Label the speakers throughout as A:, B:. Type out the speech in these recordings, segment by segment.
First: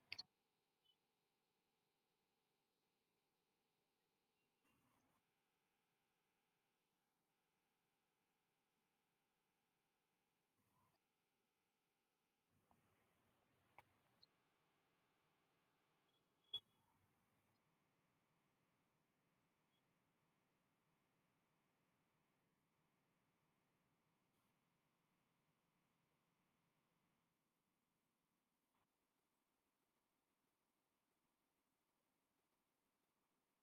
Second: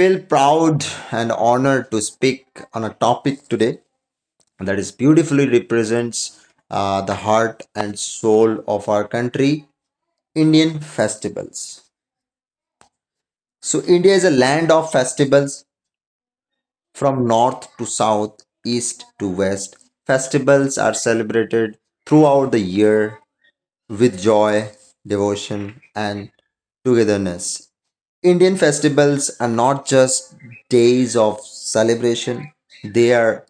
A: feel proud and honored to speak on a topic today that is beautifully represents the heart and soul of our country Indian festivals. So, India is a land of festivals. From north to south, east to west, festivals are celebrated throughout the year with joy, devotion, and togetherness. Indian festivals are not just days of celebration, they are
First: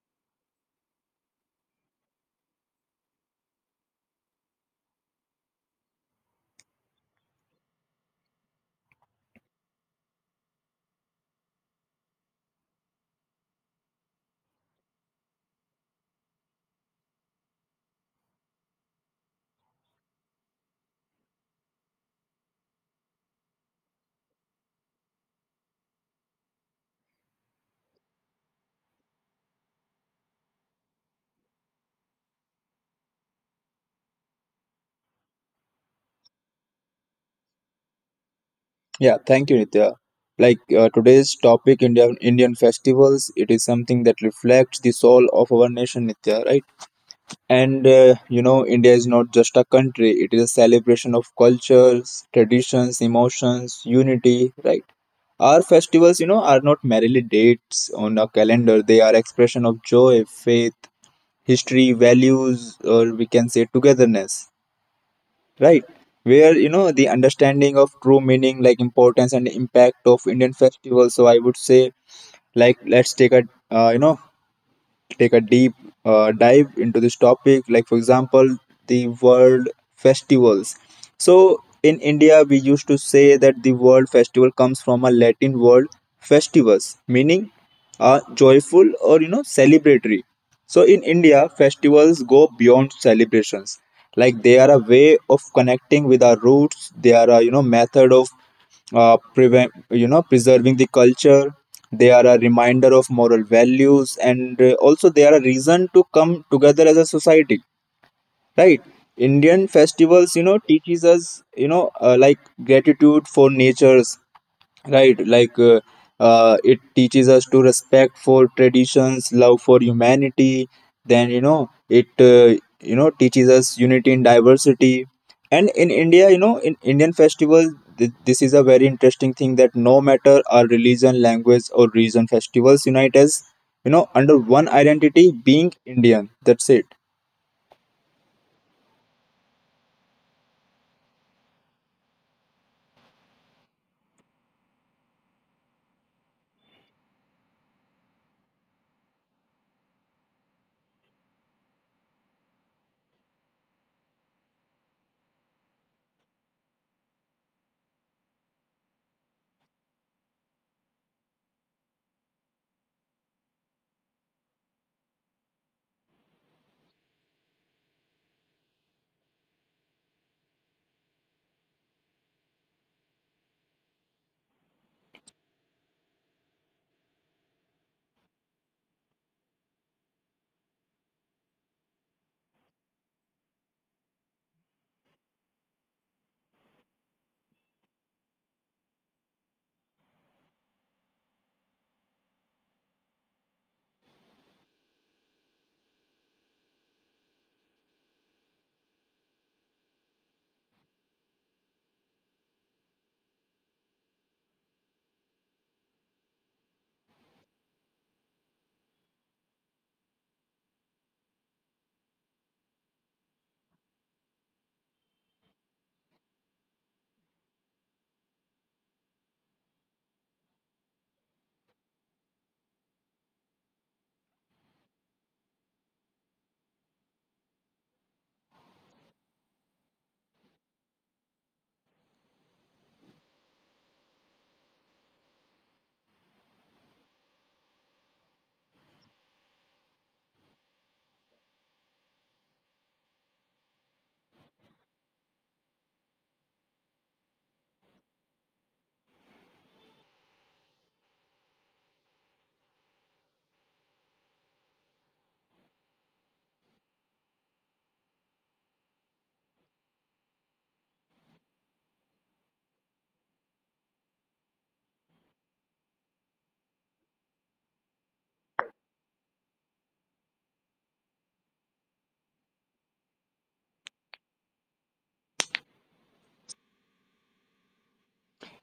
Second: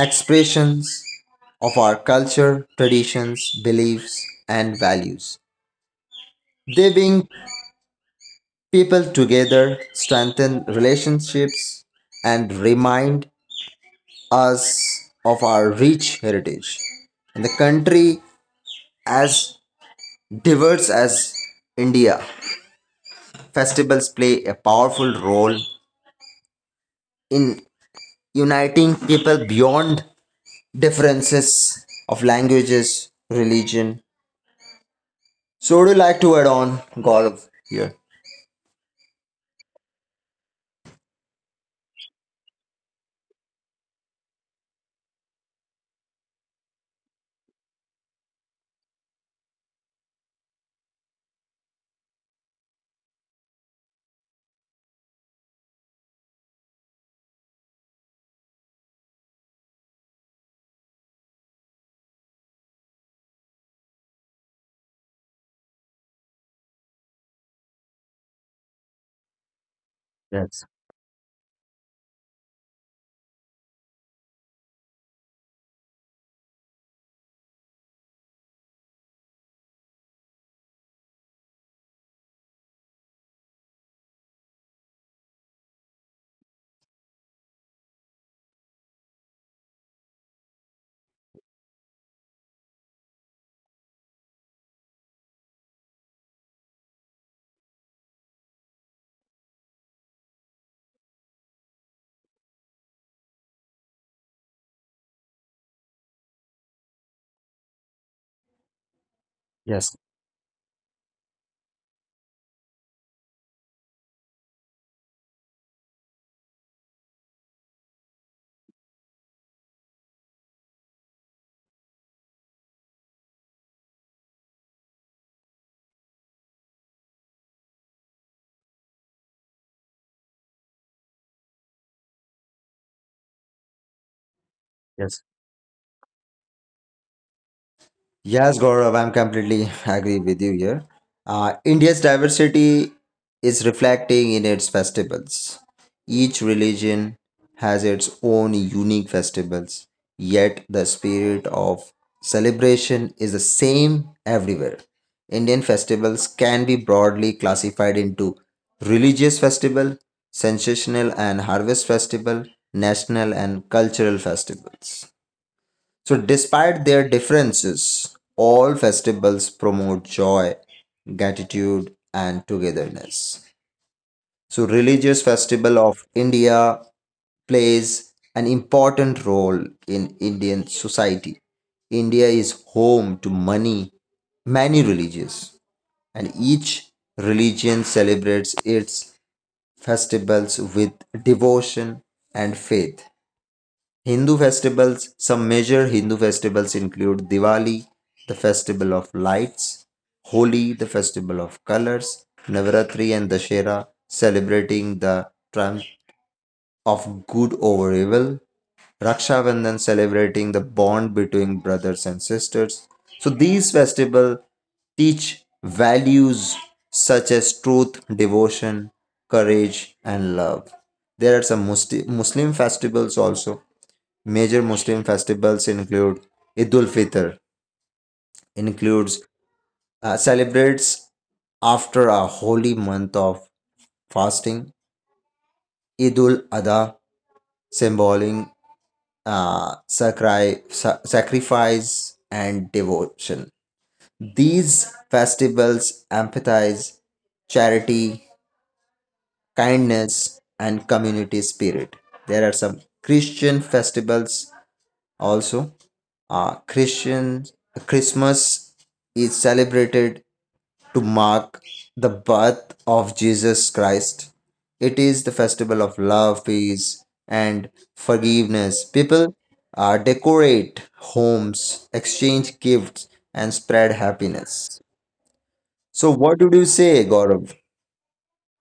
A: expressions of our culture, traditions, beliefs, and values. They bring people together, strengthen relationships, and remind us of our rich heritage. In the country as diverse as India, festivals play a powerful role in uniting people beyond differences of languages, religion. So, would you like to add on, Gaurav, here?
B: Yeah, thank you Nitya. Today's topic, Indian festivals, it is something that reflects the soul of our nation, Nitya, right? And India is not just a country; it is a celebration of cultures, traditions, emotions, unity, right? Our festivals, you know, are not merely dates on a calendar; they are expression of joy, faith, history, values, or we can say togetherness, right, where the understanding of true meaning, like importance and impact of Indian
A: Yes,
B: festivals. So I would say, let's uh, you know take a deep dive into this topic. Like for example, the world festivals. So in India, we used to say that the world festival comes from a Latin word, festivus, meaning joyful or celebratory. So in India, festivals go beyond celebrations. Like they are a way of connecting with our roots. They are a method of prevent you know preserving the culture. They are a reminder of moral values, and also they are a reason to come together as a society, right? Indian
A: yes,
B: festivals, teaches us, gratitude for nature, right? It teaches us to respect for traditions, love for humanity. Then you know it you know teaches us unity in diversity. And in India, in Indian festivals, this is a very interesting thing, that no matter our religion, language, or region, festivals unite us, under one identity,
A: yes.
B: being Indian. That's it.
A: Yes, Gaurav, I'm completely agree with you here. India's diversity is reflecting in its festivals. Each religion has its own unique festivals, yet the spirit of celebration is the same everywhere. Indian festivals can be broadly classified into religious festival, sensational and harvest festival, national and cultural festivals. So, despite their differences, all festivals promote joy, gratitude, and togetherness. So, religious festival of India plays an important role in Indian society. India is home to many, many religions, and each religion celebrates its festivals with devotion and faith. Hindu festivals. Some major Hindu festivals include Diwali, the festival of lights, Holi, the festival of colors, Navaratri and Dashera, celebrating the triumph of good over evil, Raksha Bandhan, celebrating the bond between brothers and sisters. So these festivals teach values such as truth, devotion, courage, and love. There are some Muslim festivals also. Major Muslim festivals include Eid ul Fitr, includes celebrates after a holy month of fasting. Eid ul Adha, symboling sacrifice and devotion. These festivals emphasize charity, kindness, and community spirit. There are some Christian festivals also. Christian Christmas is celebrated to mark the birth of Jesus Christ. It is the festival of love, peace, and forgiveness. People decorate homes, exchange gifts, and spread happiness. So, what would you say, Gaurav?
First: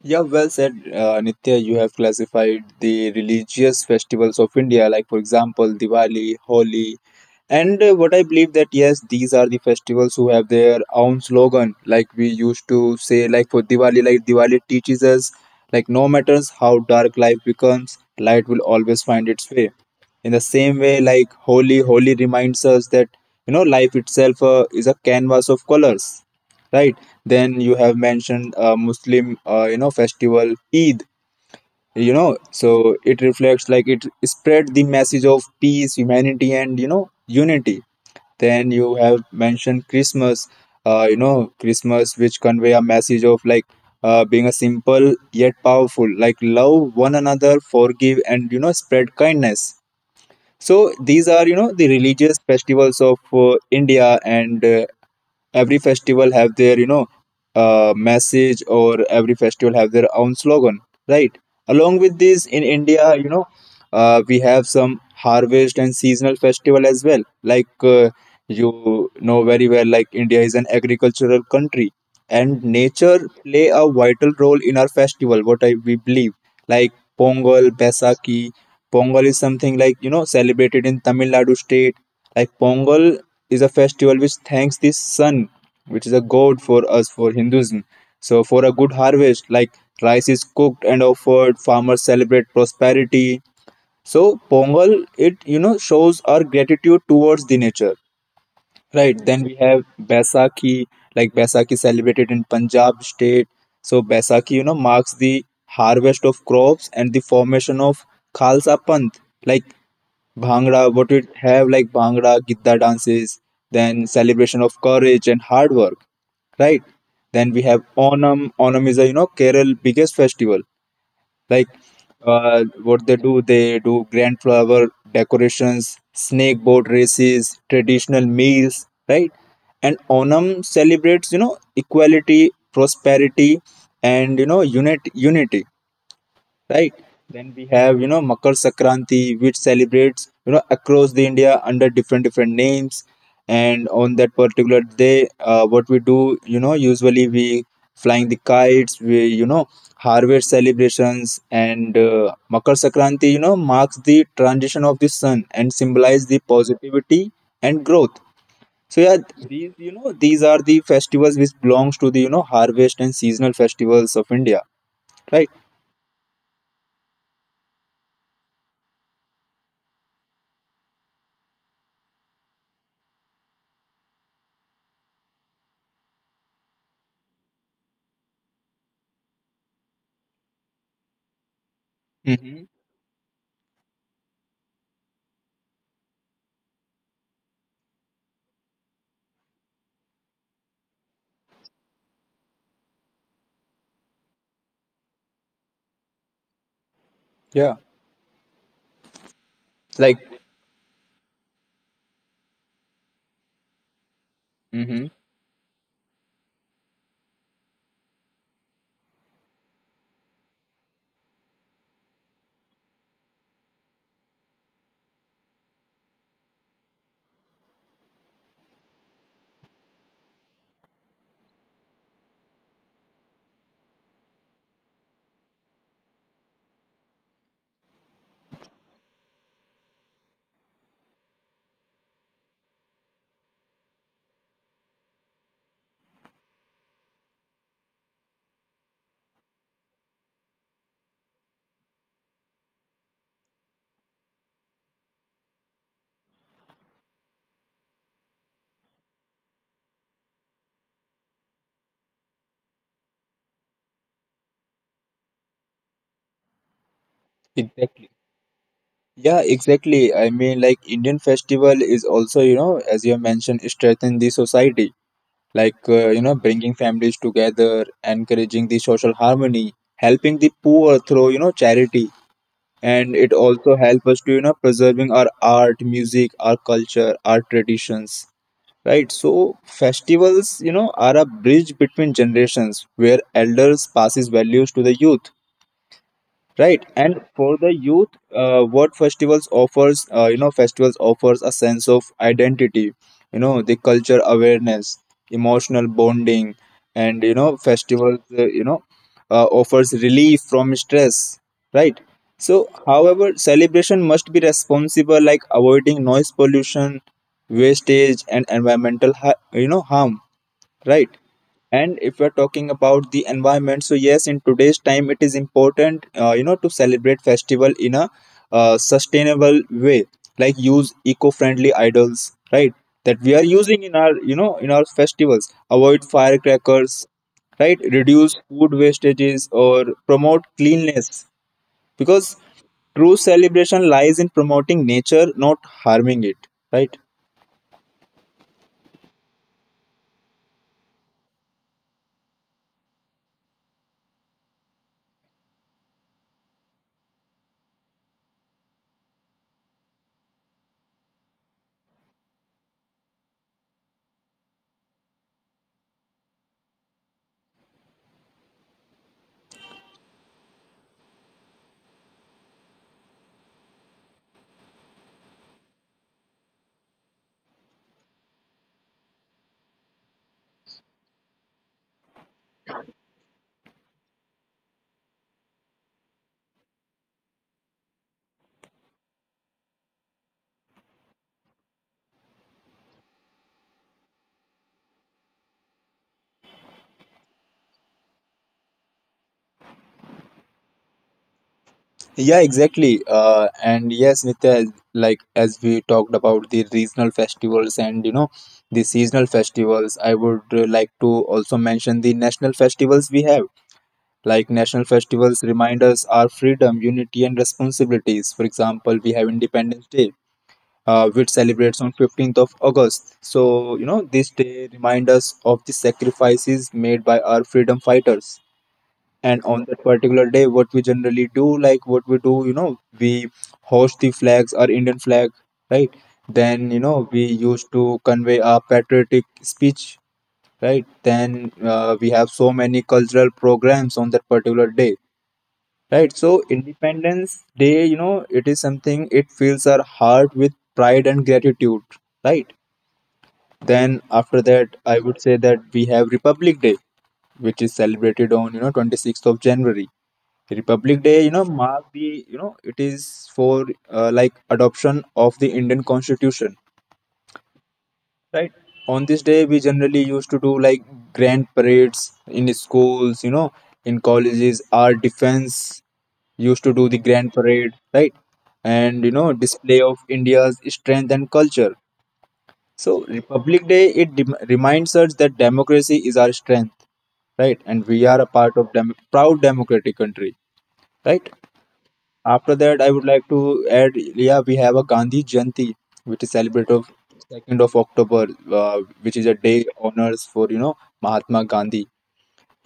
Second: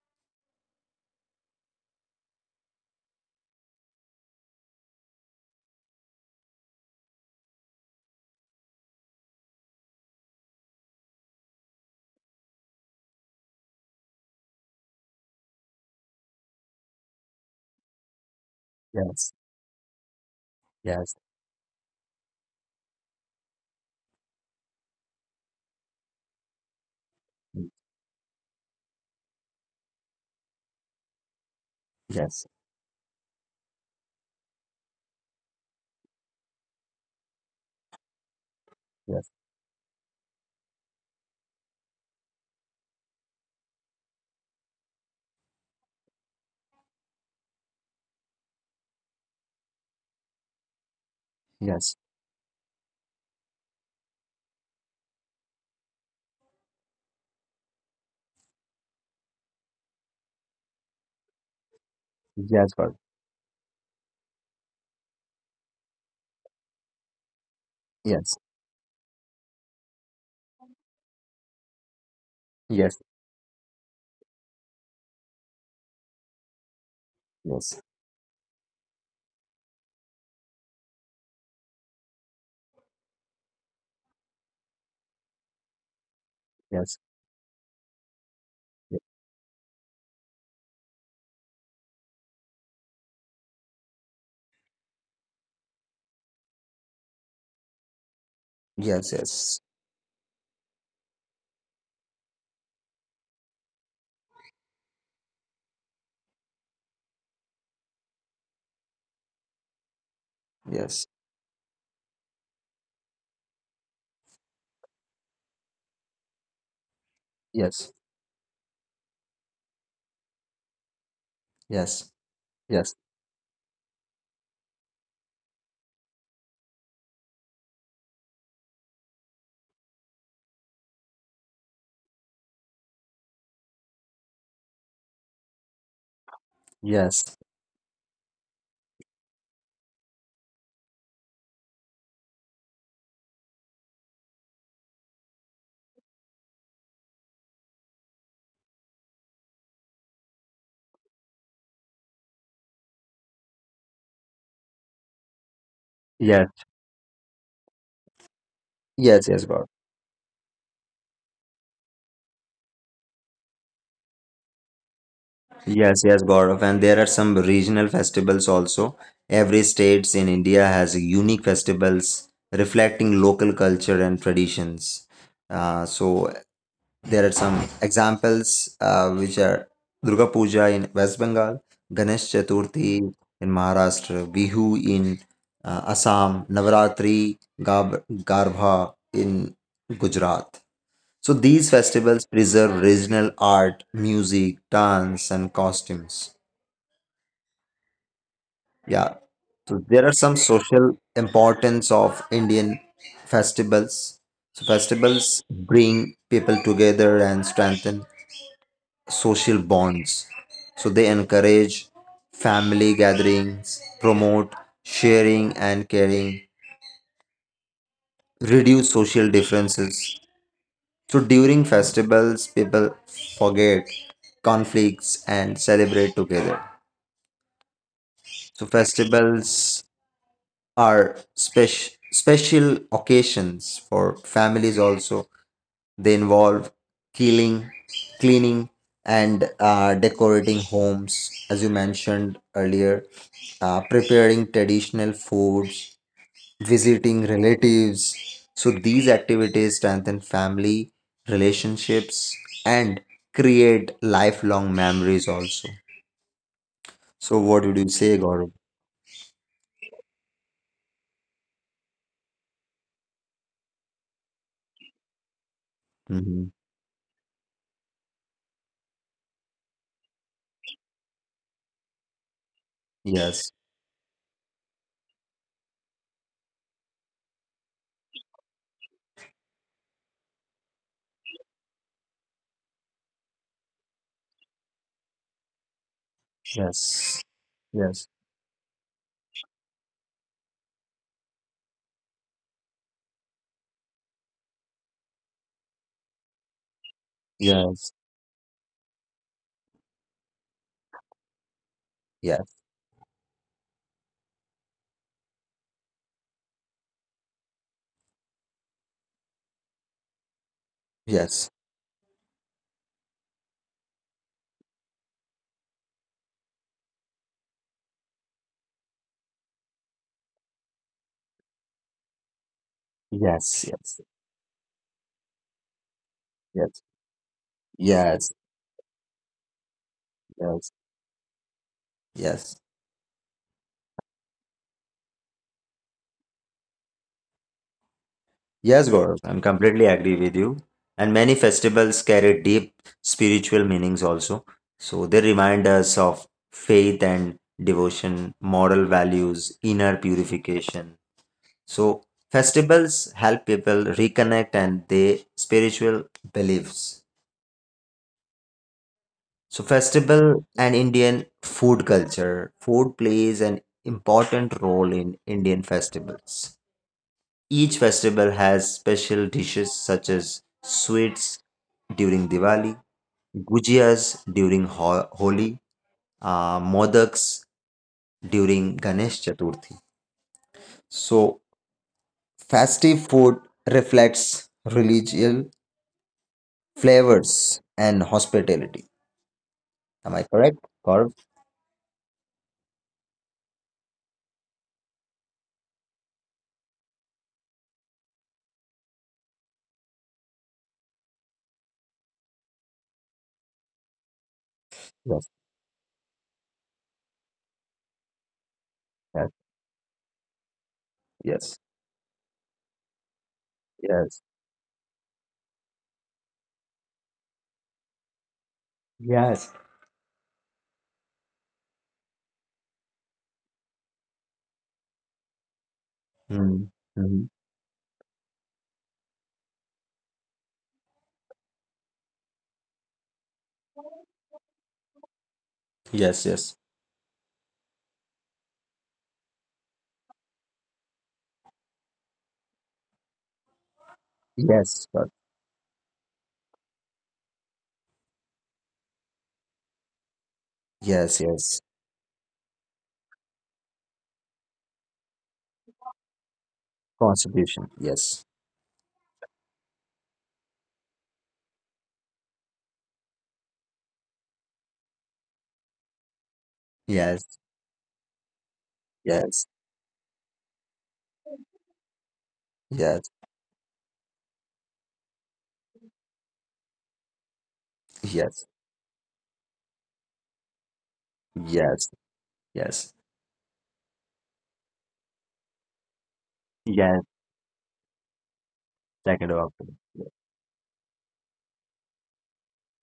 B: Yeah, well said, Nitya. You have classified the religious festivals of India, like, for example, Diwali, Holi, and what I believe that yes, these are the festivals who have their own slogan. Like we used to say, like for Diwali, like Diwali teaches us, like no matters how dark life becomes, light will always find
A: Yes,
B: its way. In the same way,
A: yes,
B: like Holi, reminds us that life itself is a canvas of colors, right? Then you have mentioned Muslim festival Eid. You know,
A: yes,
B: so it reflects, like it spread the message of peace, humanity, and unity. Then you have
A: yes,
B: mentioned Christmas, Christmas, which convey a message of like being a simple yet powerful, like love one another, forgive, and spread kindness.
A: yes,
B: So these are the religious festivals of India, and every festival have their message, or every festival have their own slogan, right?
A: yes, Gaurav.
B: Along with this, in India, we have some harvest and seasonal festival as well.
A: Yes,
B: You know very well, like India is an agricultural country, and
A: yes,
B: nature play a vital role in our festival. What I we believe, like Pongal,
A: yes,
B: Baisakhi. Pongal is something like celebrated in Tamil Nadu state. Like Pongal is a festival which thanks the sun, which is a god for
A: yes,
B: us for Hinduism. So for a good harvest, like rice is cooked and offered, farmers celebrate prosperity. So Pongal, it shows our gratitude towards the nature. Right. Then we
A: yes,
B: have Baisakhi, like Baisakhi celebrated in Punjab state. So Baisakhi, you know, marks the harvest of crops and the formation of Khalsa Panth. Like
A: yes,
B: Bhangra,
A: yes,
B: what we have, like Bhangra, Gidda dances, then celebration of courage and hard work, right? Then we have
A: yes,
B: Onam. Onam is a Kerala biggest festival. Like
A: yes. Yes,
B: what they do grand flower decorations, snake boat races, traditional meals, right? And Onam celebrates, equality, prosperity, and unity, right?
A: yes,
B: Then we have, Makar Sankranti, which celebrates across the India under different different names. And on that particular day, what we do, you know, usually we flying the kites, we harvest celebrations, and Makar Sankranti, you know, marks the transition of the sun and symbolize the
A: yes,
B: positivity and growth. So yeah,
A: yes, yes, Gaurav.
B: these these are the festivals which belongs to the harvest and seasonal festivals of India, right?
A: Yes, yes, Gaurav. And there are some regional festivals also. Every states in India has unique festivals reflecting local culture and traditions. So there are some examples which are Durga Puja in West Bengal, Ganesh
B: Hmm.
A: Chaturthi in Maharashtra, Bihu in Assam, Navaratri, Garbha in Gujarat. So these festivals preserve regional art, music, dance, and costumes.
B: Yeah,
A: Yeah. So there are
B: like.
A: some social importance of Indian festivals. So
B: Mm-hmm.
A: festivals bring people together and strengthen social bonds. So they encourage family gatherings, promote sharing and caring, reduce social differences. So during festivals, people forget conflicts and celebrate together. So festivals are special occasions for families also. They involve killing, cleaning, and decorating homes, as you mentioned earlier, preparing traditional foods, visiting relatives. So these activities strengthen family relationships and create lifelong memories also. So what would you say,
B: Exactly.
A: Gaurav?
B: Yeah, exactly. I mean, like Indian festival is also, you know, as you have mentioned, strengthen the society. Like,
A: Hmm.
B: bringing families together, encouraging the social harmony, helping the poor through, charity. And it
A: Yes,
B: also help us to, preserving our art, music, our culture, our traditions. Right. So festivals, you know, are a bridge between generations where elders passes values to the youth, right?
A: yes,
B: And for the
A: yes,
B: youth, what festivals offers, festivals offers a sense of identity, you know, the culture awareness, emotional bonding. And
A: yes,
B: festivals offers relief from stress, right?
A: yes,
B: So however celebration must be responsible, like avoiding noise pollution, wastage, and environmental harm, right?
A: yes,
B: And if we're talking about the environment, so yes, in today's time, it is important, to celebrate festival in a sustainable way, like use eco-friendly idols, right? That we are
A: yes,
B: using in
A: yes,
B: our, in our festivals. Avoid
A: yes,
B: firecrackers, right?
A: yes,
B: Reduce food wastages or promote
A: yes,
B: cleanliness, because
A: yes.
B: true celebration lies in promoting nature, not harming it, right?
A: Yes, Gaurav, I'm completely agree with you. And many festivals carry deep spiritual meanings also. So they remind us of faith and devotion, moral values, inner purification. So festivals help people reconnect and their spiritual beliefs. So festival and Indian food culture. Food plays an important role in Indian festivals. Each festival has special dishes such as sweets during Diwali, gujias during Holi, modaks during Ganesh Chaturthi. So, festive food reflects religious flavors and hospitality. Am I correct, Gaurav?
B: Yeah, exactly. And yes, Nitya, like as we talked about the regional festivals and the seasonal festivals, I would like to also mention the national festivals we have. Like national
A: Yes.
B: festivals remind us our freedom, unity, and responsibilities. For example, we
A: Yes.
B: have Independence Day, which
A: Yes.
B: celebrates on 15th of August. So you know
A: Yes.
B: this day reminds us of the sacrifices made by our freedom fighters. And
A: Yes.
B: on that particular day, what we generally do, like what we do, you know, we host the flags, our Indian flag, right?
A: Mm,
B: Then we
A: mhm.
B: used to convey our patriotic speech, right? Then we have so many cultural programs on that particular day, right?
A: Yes.
B: So
A: Yes.
B: Independence Day, you know, it is something, it fills our heart with pride and gratitude, right? Then after
A: Yes.
B: that,
A: Gaurav.
B: I would say that we have Republic Day, which is celebrated on, you know, 26th of January.
A: Yes.
B: Republic Day, you
A: Yes.
B: know, mark the, you know, it is for like adoption of the Indian Constitution,
A: Constitution. Yes.
B: right? On this day, we generally used to do like grand parades in schools, you know, in colleges. Our defense used to do the
A: Yes.
B: grand parade, right? And, you know,
A: Yes.
B: display of India's strength and culture.
A: Yes.
B: So Republic Day, it dem reminds us that democracy is our strength, right? And we are a
A: Yes.
B: part of dem proud democratic country, right?
A: Yes.
B: After
A: Yes.
B: that, I would like to add, yeah, we have a Gandhi Jayanti, which is celebrated
A: Yes.
B: of 2nd of October,
A: Second
B: which
A: of
B: is a
A: October.
B: day honors for, you know, Mahatma Gandhi.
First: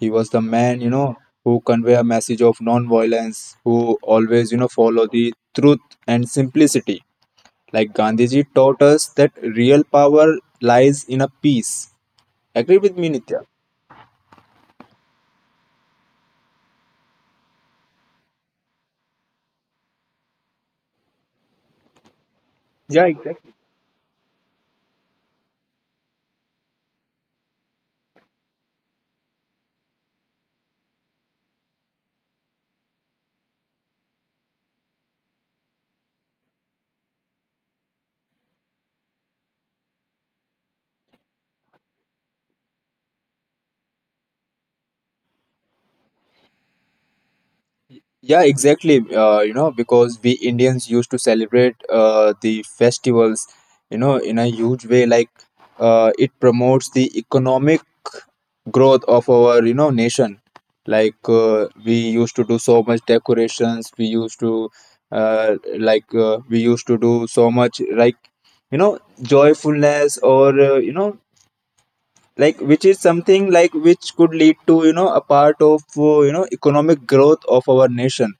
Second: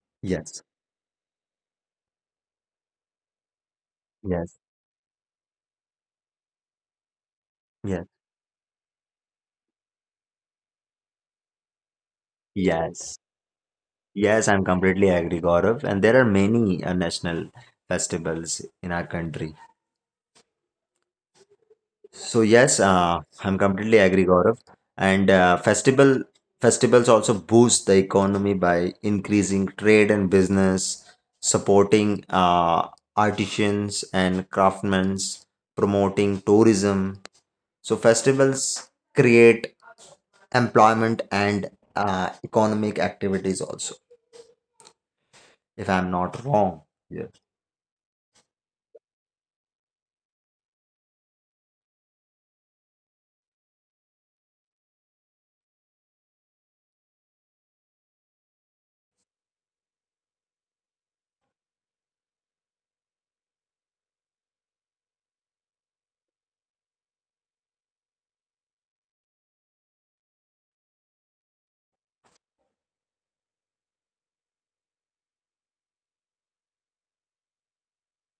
B: He was the
A: Yes.
B: man, you know, who convey a message of non-violence, who always,
A: Yes,
B: you know, follow the truth and simplicity. Like
A: yes,
B: Gandhiji taught us that real power lies in a peace. Agree with me,
A: yes,
B: Nitya?
A: yes. I'm completely agree, Gaurav. And there are many national festivals in our country. So yes,
B: Yeah.
A: I'm completely agree, Gaurav. And festivals also boost the economy by increasing trade and business, supporting artisans and craftsmen, promoting tourism. So festivals create employment and economic activities also, if I'm not wrong. Yes,
B: Yeah, exactly. You know, because we Indians used to celebrate the festivals, you know, in a huge way. Like, it promotes the economic growth of our, you know, nation. Like, we used to do so much decorations. We used to do so much, like, you know, joyfulness or, like, which is something like which could lead to, a part of, economic growth of our nation.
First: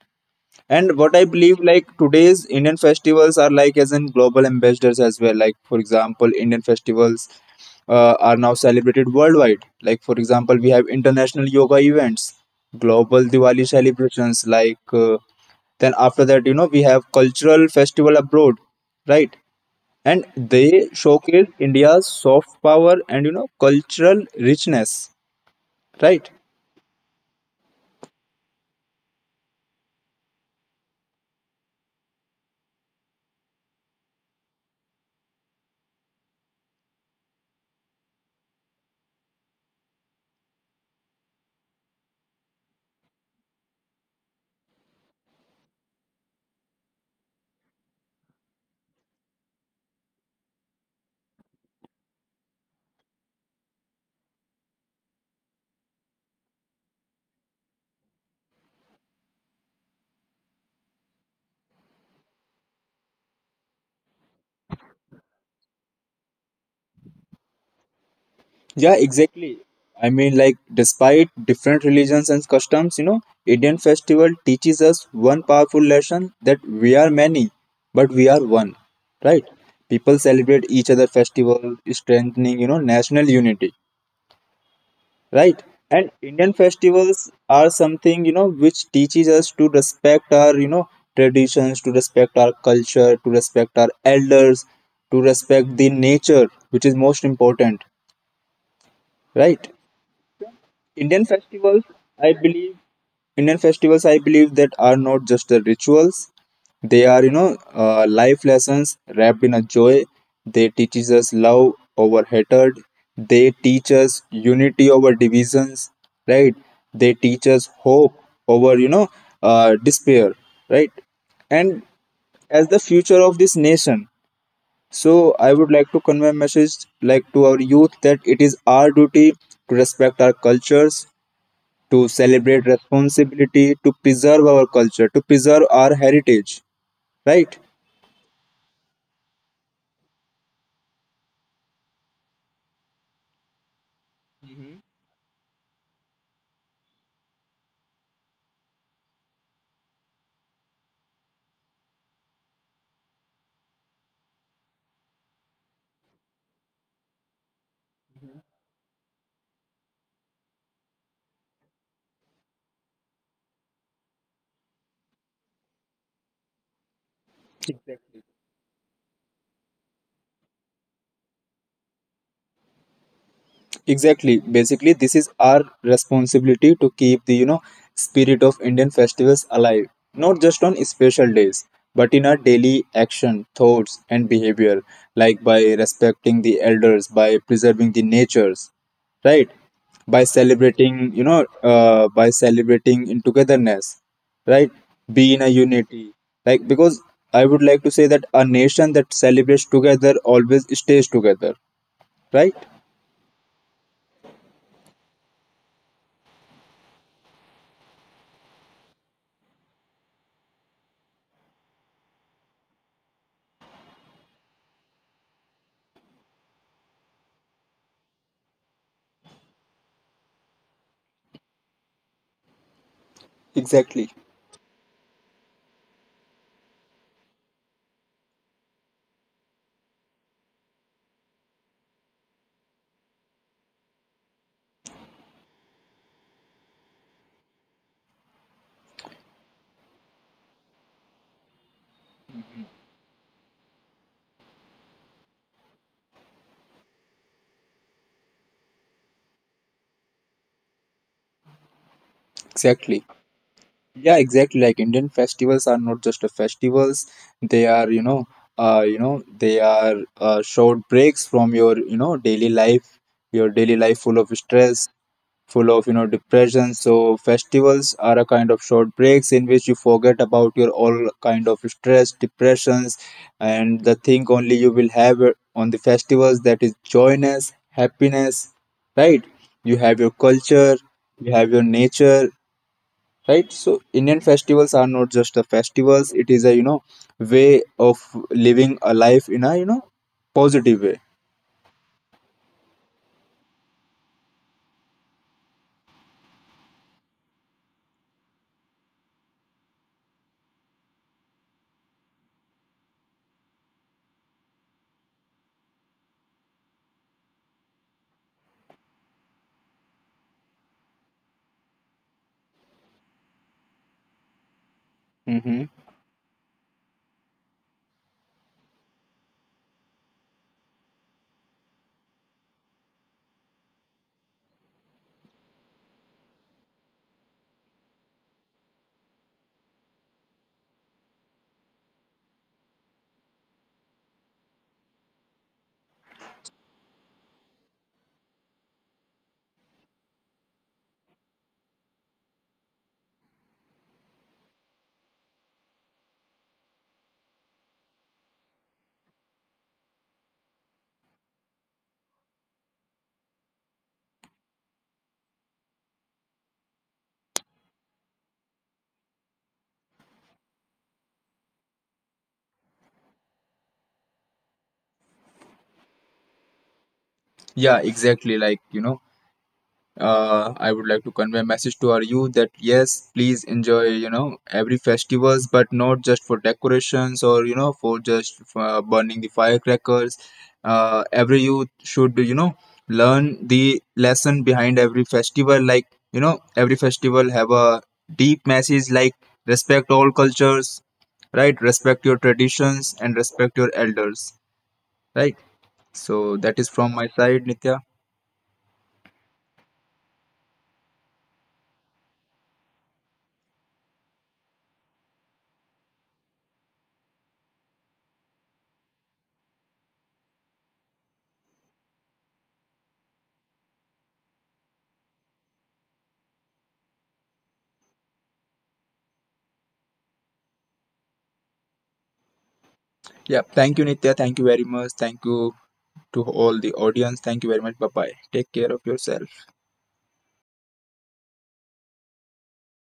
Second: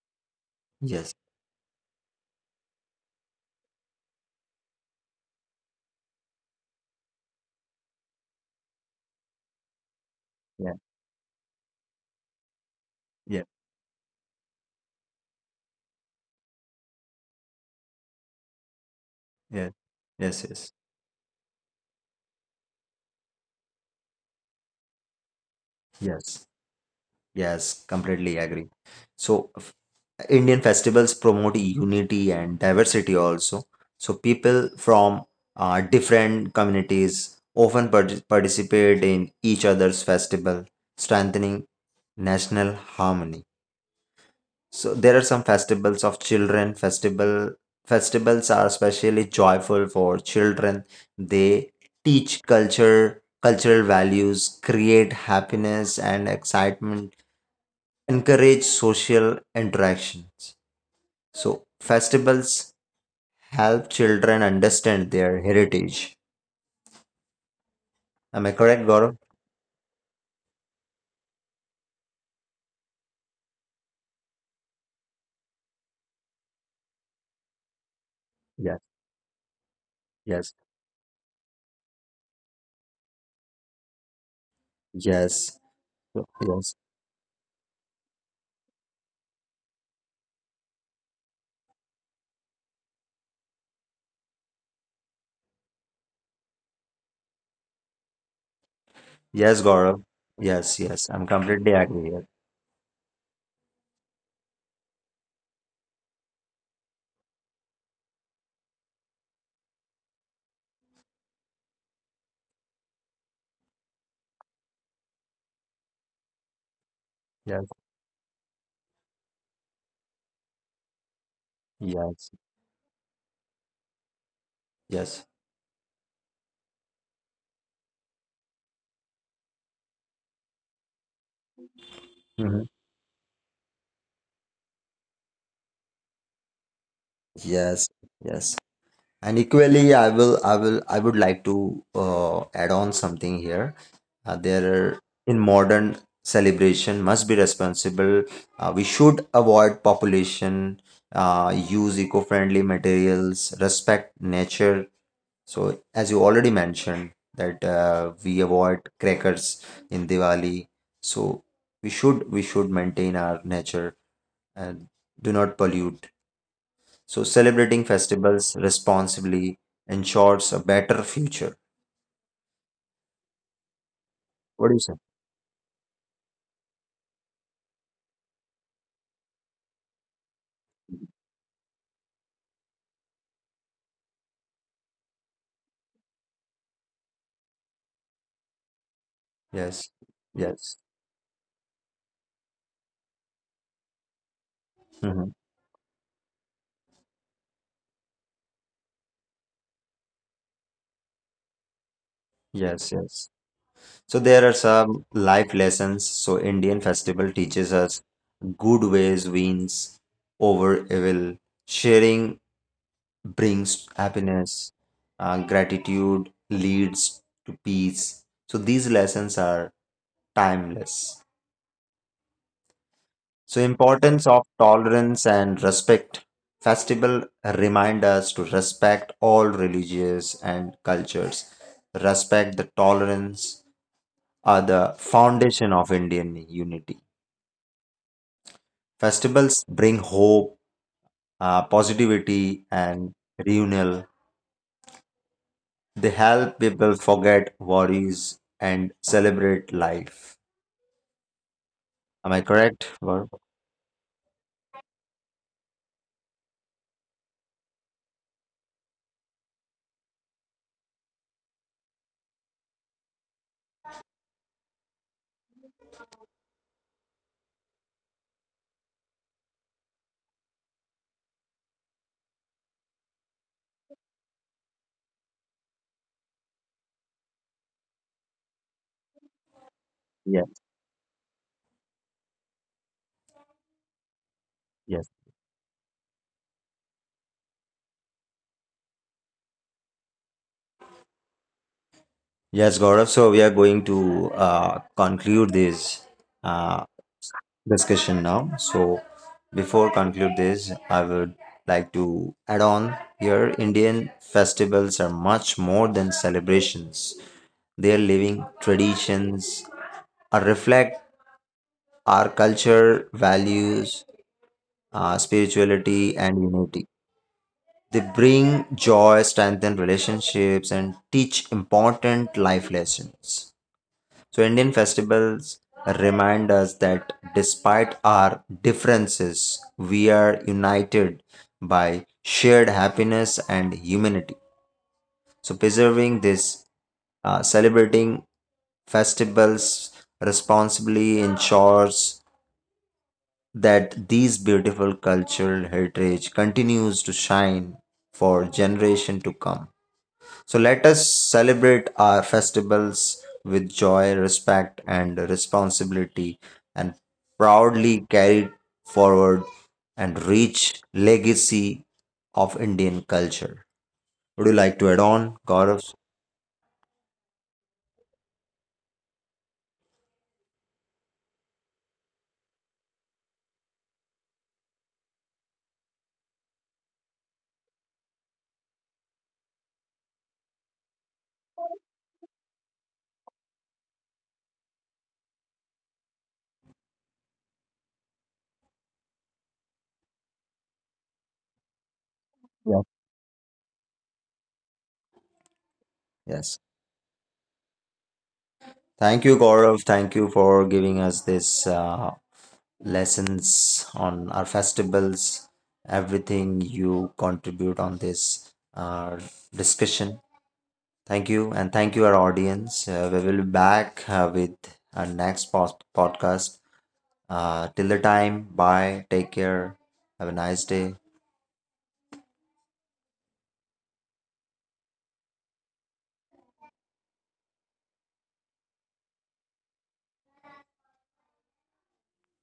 B: And
A: yes,
B: what I believe, like today's Indian festivals are like as in global ambassadors as well. Like for example, Indian festivals are now celebrated worldwide. Like for example, we
A: yeah,
B: have international yoga events, global
A: yeah,
B: Diwali celebrations. Then after that, you know, we have cultural festival abroad, right?
A: yeah,
B: And
A: yes, yes,
B: they showcase India's soft power and cultural richness, right?
A: yes, yes, completely agree. So, Indian festivals promote unity and diversity also. So, people from different communities often participate in each other's festival, strengthening national harmony. So there are some festivals of children. Festivals are especially joyful for children. They teach culture, cultural values, create happiness and excitement, encourage social interactions. So festivals help children understand their heritage. Am I
B: Yeah,
A: correct, Gaurav?
B: exactly. I mean, like, despite different religions and customs, you know, Indian festival teaches us one powerful lesson, that we are many, but we are one,
A: Yes,
B: right? People celebrate
A: yes,
B: each other festival, strengthening, you know, national unity, right?
A: yes,
B: And Indian
A: yes,
B: festivals are something, you know, which teaches us to respect our, you know, traditions, to respect our culture, to respect our elders, to respect the nature, which is most important, right?
A: yes, Gaurav. Yes,
B: Indian
A: yes. I'm
B: festivals,
A: completely
B: I
A: agree here.
B: believe, Indian festivals, I believe that are not just the rituals. They are, life lessons wrapped in a joy. They teaches us love over hatred. They teach us unity over divisions, right? They teach us
A: Yes,
B: hope over, despair, right? And
A: yes,
B: as the future of this nation, so I
A: yes.
B: would like to convey a message like to our youth, that it is our duty to respect our cultures, to celebrate
A: Mhm.
B: responsibility, to preserve our culture, to preserve our heritage, right?
A: Yes, yes. And equally, I would like to add on something here. Uh, there are, in modern celebration must be responsible. We should avoid population, use eco-friendly materials, respect nature. So, as you already mentioned, that we avoid crackers in Diwali. So, we should maintain our nature and do not pollute. So, celebrating festivals responsibly ensures a better future.
B: Exactly.
A: What do you
B: Basically,
A: say?
B: this is our responsibility to keep the spirit of Indian festivals alive, not just on special days, but in our daily action, thoughts, and behavior, like by respecting the elders, by preserving the natures, right?
A: Yes,
B: By
A: yes,
B: celebrating, by celebrating in togetherness, right? Be in a
A: hmm,
B: unity, like because I would like to say that a nation that celebrates together always stays together, right?
A: yes, yes. So, there are some life lessons. So, Indian festival teaches us good ways wins over evil. Sharing brings happiness. Gratitude leads to peace. So, these lessons are timeless. So
B: Exactly.
A: importance of tolerance and respect. Festival remind us to respect all religious and cultures. Respect the tolerance are the foundation of Indian unity. Festivals bring hope, positivity and reunion. They help people forget worries and celebrate life. Am I
B: Exactly.
A: correct, Gaurav?
B: Yeah, exactly. Like Indian festivals are not just a festivals. They are, they are short breaks from your, you know, daily life. Your daily life full of stress, full of, depression. So festivals are a kind of short breaks in which you forget about your all kind of stress, depressions, and the thing only you will have it on the festivals, that is joyness, happiness, right? You have your culture,
A: Yes.
B: you have your nature, right? So Indian festivals are not
A: Yes.
B: just the festivals, it is a way of living a life in a positive way.
A: Yes, Gaurav. So we are going to conclude this uh, discussion now. So before conclude this, I would like to add on here. Indian festivals are much more than celebrations. Their living traditions are reflect our culture, values,
B: Mm-hmm.
A: spirituality, and unity. They bring joy, strengthen relationships, and teach important life lessons. So, Indian festivals remind us that despite our differences, we are united by shared happiness and humanity. So, preserving this, celebrating festivals responsibly ensures that these beautiful cultural heritage continues to shine for generation to come. So let us celebrate our festivals with joy, respect, and responsibility, and proudly carry forward and reach legacy of Indian culture. Would you like to add on, Gaurav?
B: Yeah, exactly, like I would like to convey a message to our youth, that yes, please enjoy, you know, every festivals, but not just for decorations or for just burning the firecrackers. Every youth should learn the lesson behind every festival. Like you know, every festival have a deep message, like respect all cultures, right? Respect your traditions
A: Yeah.
B: and respect your elders, right? So that is
A: Yes.
B: from my side, Nitya.
A: Thank you, Gaurav. Thank you for giving us this lessons on our festivals, everything you contribute on this discussion. Thank you, and thank you, our audience. We will be back with our next podcast. Till the time, bye. Take care. Have a nice day.
B: Yeah, thank you, Nitya. Thank you very much. Thank you to all the audience. Thank you very much. Bye bye. Take care of yourself.